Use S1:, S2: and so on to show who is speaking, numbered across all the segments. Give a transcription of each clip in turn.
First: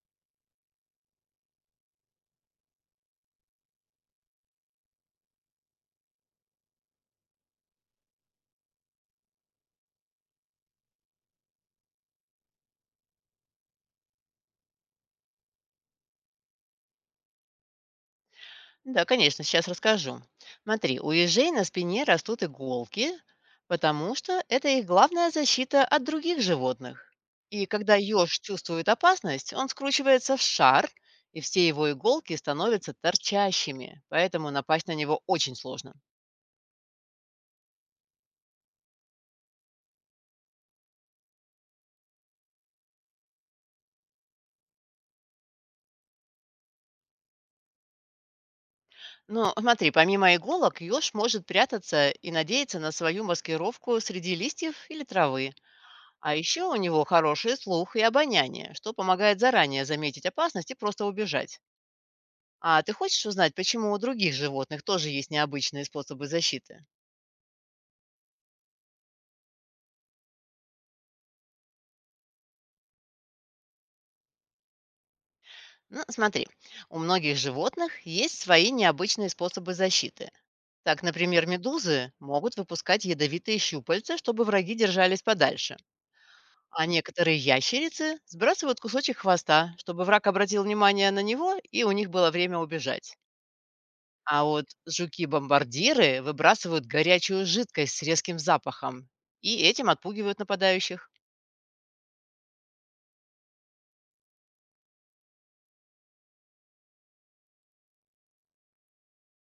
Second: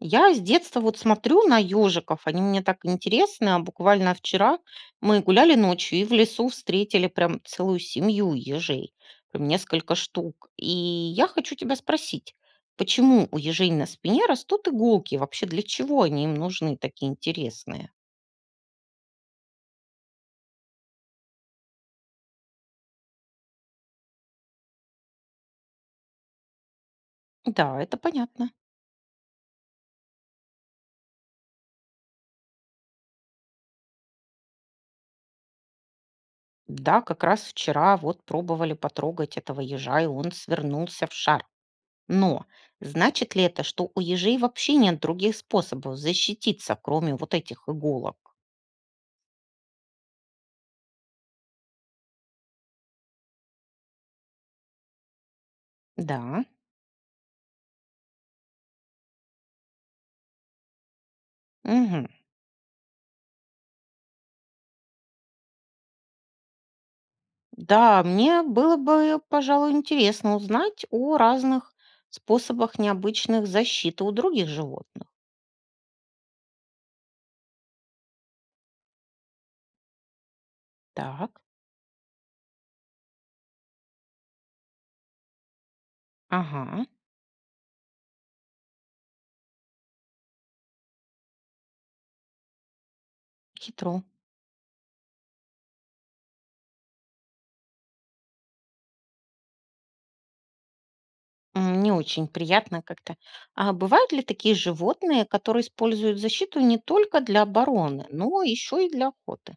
S1: Я с детства вот смотрю на ежиков, они мне так интересны, а буквально вчера мы гуляли ночью и в лесу встретили прям целую семью ежей, прям несколько штук. И я хочу тебя спросить, почему у ежей на спине растут иголки, вообще для чего они им нужны такие интересные?
S2: Да, конечно, сейчас расскажу. Смотри, у ежей на спине растут иголки, потому что это их главная защита от других животных. И
S1: Да,
S2: когда
S1: это
S2: еж
S1: понятно.
S2: чувствует опасность, он скручивается в шар, и все его иголки становятся торчащими, поэтому напасть на него очень сложно.
S1: Да, как раз вчера вот пробовали потрогать этого ежа, и он свернулся в шар. Но значит ли это, что у ежей вообще нет других способов защититься, кроме вот этих иголок?
S2: Но смотри, помимо иголок, еж может прятаться и надеяться на свою маскировку среди листьев или травы. А
S1: Да.
S2: еще у него хороший слух и обоняние, что помогает заранее заметить опасность и просто убежать.
S1: Мгм.
S2: А ты хочешь узнать, почему у других животных тоже есть необычные способы защиты?
S1: Да, мне было бы, пожалуй, интересно узнать о разных способах необычных защиты у других животных.
S2: Ну, смотри, у многих животных есть свои необычные способы защиты. Так,
S1: Так.
S2: например, медузы могут выпускать ядовитые щупальца, чтобы враги держались подальше. А
S1: Ага.
S2: некоторые ящерицы сбрасывают кусочек хвоста, чтобы враг обратил внимание на него и у них было время убежать.
S1: Хитро.
S2: А вот жуки-бомбардиры выбрасывают горячую жидкость с резким запахом и этим отпугивают нападающих.
S1: М, не очень приятно как-то. А бывают ли такие животные, которые используют защиту не только для обороны, но еще и для охоты?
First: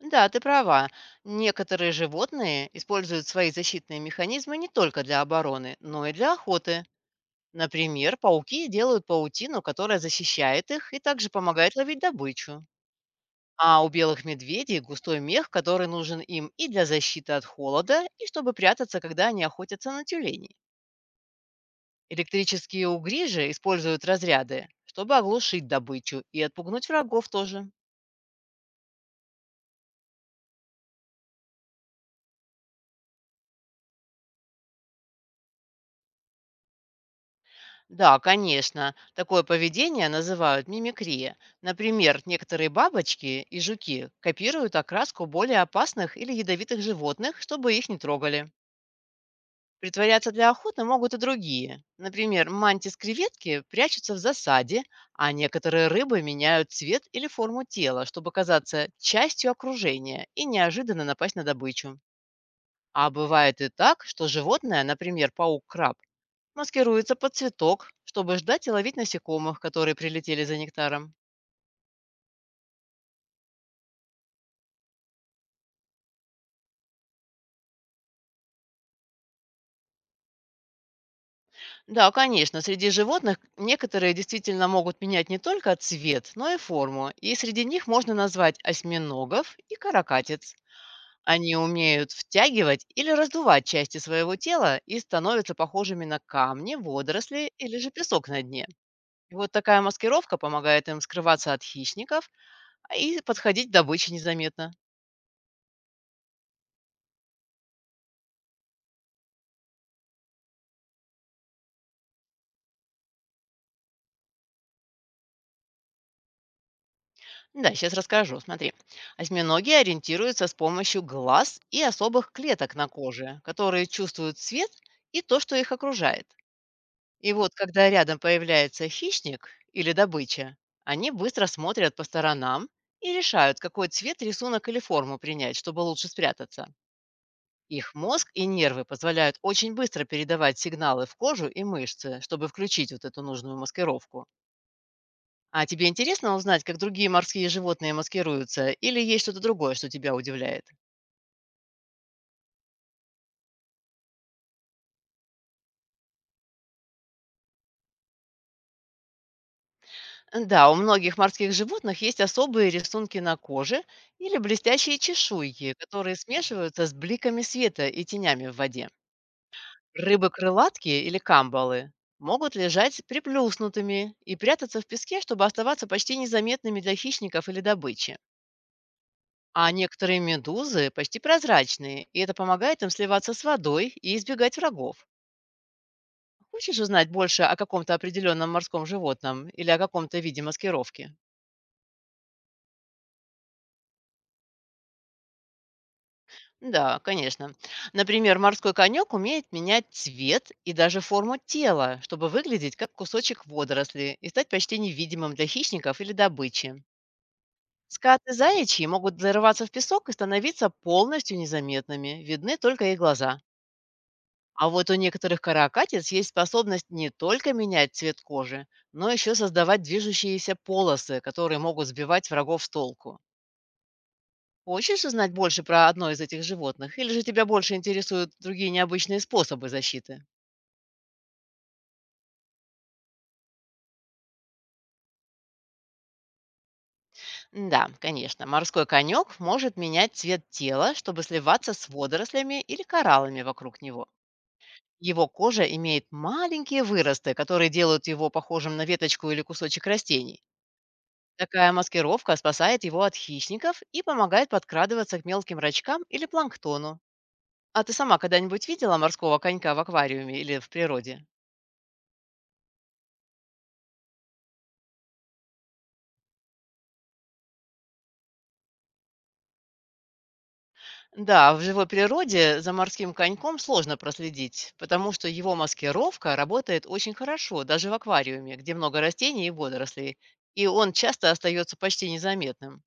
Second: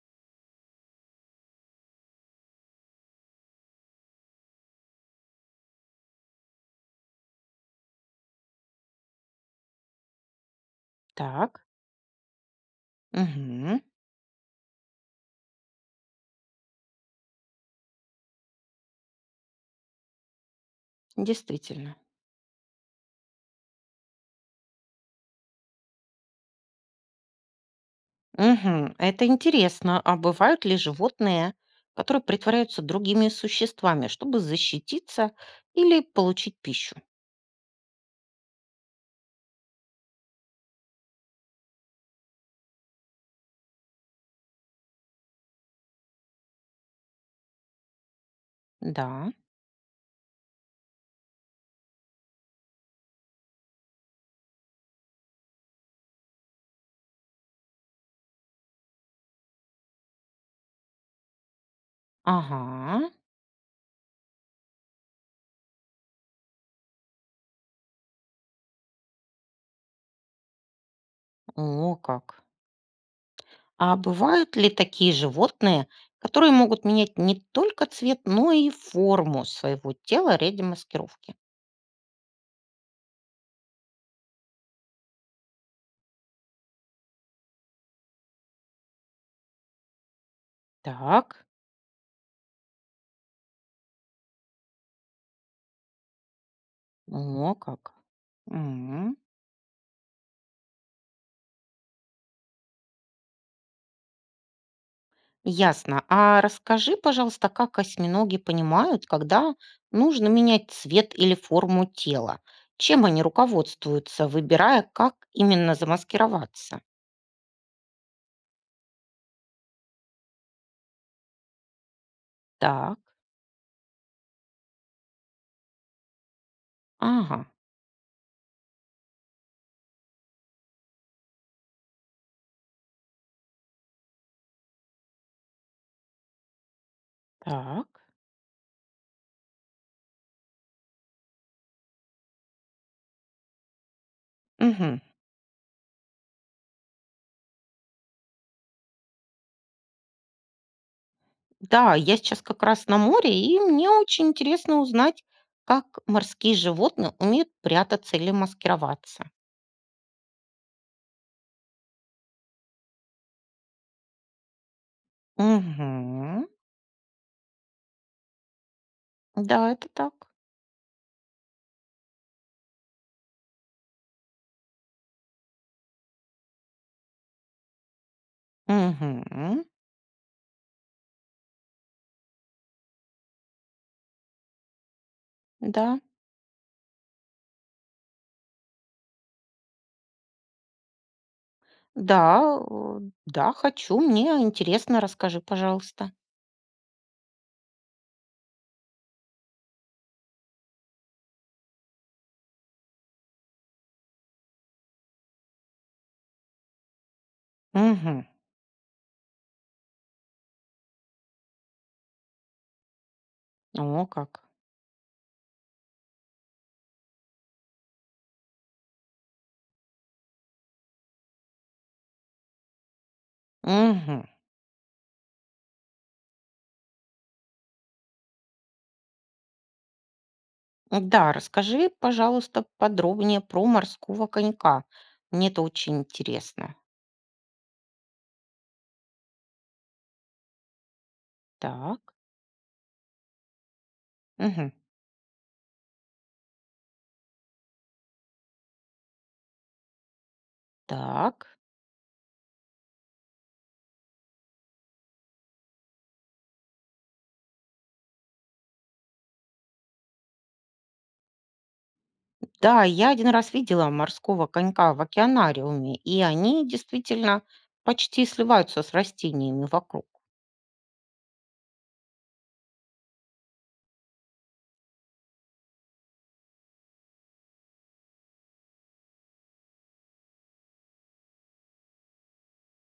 S2: Да, ты права. Некоторые животные используют свои защитные механизмы не только для обороны, но и для охоты. Например, пауки делают паутину, которая защищает их и также
S1: Так.
S2: помогает ловить добычу.
S1: Угу.
S2: А у белых медведей густой мех, который нужен им и для защиты от холода, и чтобы прятаться, когда они охотятся на тюленей.
S1: Действительно.
S2: Электрические угри же используют разряды, чтобы оглушить добычу и отпугнуть врагов тоже.
S1: Мгм. Это интересно. А бывают ли животные, которые притворяются другими существами, чтобы защититься или получить пищу?
S2: Да, конечно. Такое поведение называют мимикрия. Например, некоторые бабочки и жуки копируют окраску более опасных или ядовитых животных, чтобы их не трогали.
S1: Да.
S2: Притворяться для охоты могут и другие. Например, мантис-креветки прячутся в засаде, а некоторые рыбы меняют цвет или форму тела, чтобы казаться частью окружения и неожиданно напасть на добычу. А
S1: Ага.
S2: бывает и так, что животное, например, паук-краб, маскируется под цветок, чтобы ждать и ловить насекомых, которые прилетели за нектаром.
S1: О, как. А бывают ли такие животные, которые могут менять не только цвет, но и форму своего тела ради маскировки?
S2: Да, конечно, среди животных некоторые действительно могут менять не только цвет, но и форму, и среди них можно назвать осьминогов и каракатиц.
S1: Так.
S2: Они умеют втягивать или раздувать части своего тела и становятся похожими на камни, водоросли
S1: О,
S2: или же
S1: как.
S2: песок на дне. И вот такая маскировка помогает им скрываться от хищников а и подходить к добыче незаметно.
S1: Ясно. А расскажи, пожалуйста, как осьминоги понимают, когда нужно менять цвет или форму тела? Чем они руководствуются, выбирая, как именно замаскироваться?
S2: Да, сейчас расскажу. Смотри. Осьминоги ориентируются с помощью глаз и особых клеток на
S1: Так,
S2: коже, которые чувствуют свет и то, что их окружает. И
S1: ага,
S2: вот, когда рядом появляется хищник или добыча, они быстро смотрят по сторонам и решают, какой цвет, рисунок или форму принять, чтобы лучше спрятаться.
S1: так.
S2: Их мозг и нервы позволяют очень быстро передавать сигналы в кожу и мышцы, чтобы включить вот эту нужную маскировку.
S1: Мгм.
S2: А тебе интересно узнать, как другие морские животные маскируются, или есть что-то другое, что тебя удивляет?
S1: Да, я сейчас как раз на море, и мне очень интересно узнать, как морские животные умеют прятаться или маскироваться.
S2: Да, у многих морских животных есть особые рисунки на коже или блестящие чешуйки, которые
S1: Угу.
S2: смешиваются с бликами света и тенями в воде.
S1: Да, это так.
S2: Рыбы-крылатки или камбалы могут лежать приплюснутыми и прятаться в песке, чтобы оставаться почти незаметными для хищников или добычи.
S1: Угу.
S2: А некоторые медузы почти прозрачные, и это помогает им сливаться с водой и избегать врагов.
S1: Да.
S2: Хочешь узнать больше о каком-то определенном морском животном или о каком-то виде маскировки?
S1: Да, да, хочу. Мне интересно, расскажи, пожалуйста.
S2: Да, конечно. Например, морской конек умеет менять цвет и даже форму тела, чтобы выглядеть как кусочек водоросли и стать почти невидимым для хищников или добычи.
S1: Угу.
S2: Скаты заячьи могут зарываться в песок и становиться полностью незаметными, видны только их глаза.
S1: О, как.
S2: А вот у некоторых каракатиц есть способность не только менять цвет кожи, но еще создавать движущиеся полосы, которые могут сбивать врагов с толку.
S1: Угу.
S2: Хочешь узнать больше про одно из этих животных? Или же тебя больше интересуют другие необычные способы защиты?
S1: Да, расскажи, пожалуйста, подробнее про морского конька. Мне это очень интересно.
S2: Да, конечно. Морской конек может менять цвет тела, чтобы сливаться с
S1: Так.
S2: водорослями или кораллами вокруг него.
S1: Угу.
S2: Его кожа имеет маленькие выросты, которые делают его похожим на веточку или кусочек растений.
S1: Так.
S2: Такая маскировка спасает его от хищников и помогает подкрадываться к мелким рачкам или планктону. А ты сама когда-нибудь видела морского конька в аквариуме или в природе?
S1: Да, я один раз видела морского конька в океанариуме, и они действительно почти сливаются с растениями вокруг.
S2: Да, в живой природе за морским коньком сложно проследить, потому что его маскировка работает очень хорошо, даже в аквариуме, где много растений и водорослей, и он часто остается почти незаметным.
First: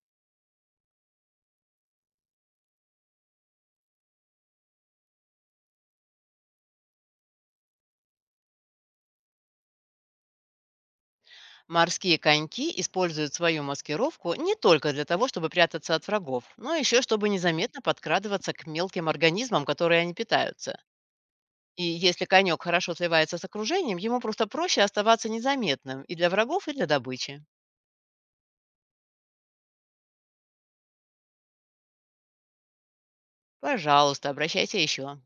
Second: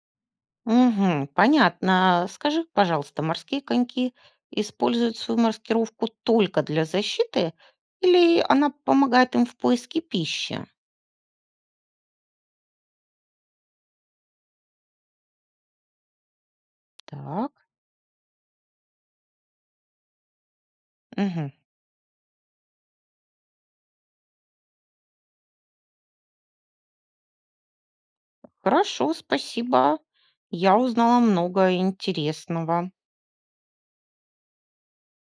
S1: Мгм. Понятно. Скажи, пожалуйста, морские коньки используют свою маскировку только для защиты или она помогает им в поиске пищи?
S2: Морские коньки используют свою маскировку не только для того, чтобы прятаться от врагов, но еще чтобы
S1: Так.
S2: незаметно подкрадываться к мелким организмам, которые они питаются.
S1: Мгм.
S2: И если конек хорошо сливается с окружением, ему просто проще оставаться незаметным и для врагов, и для добычи.
S1: Хорошо, спасибо. Я узнала много интересного.
S2: Пожалуйста, обращайся еще.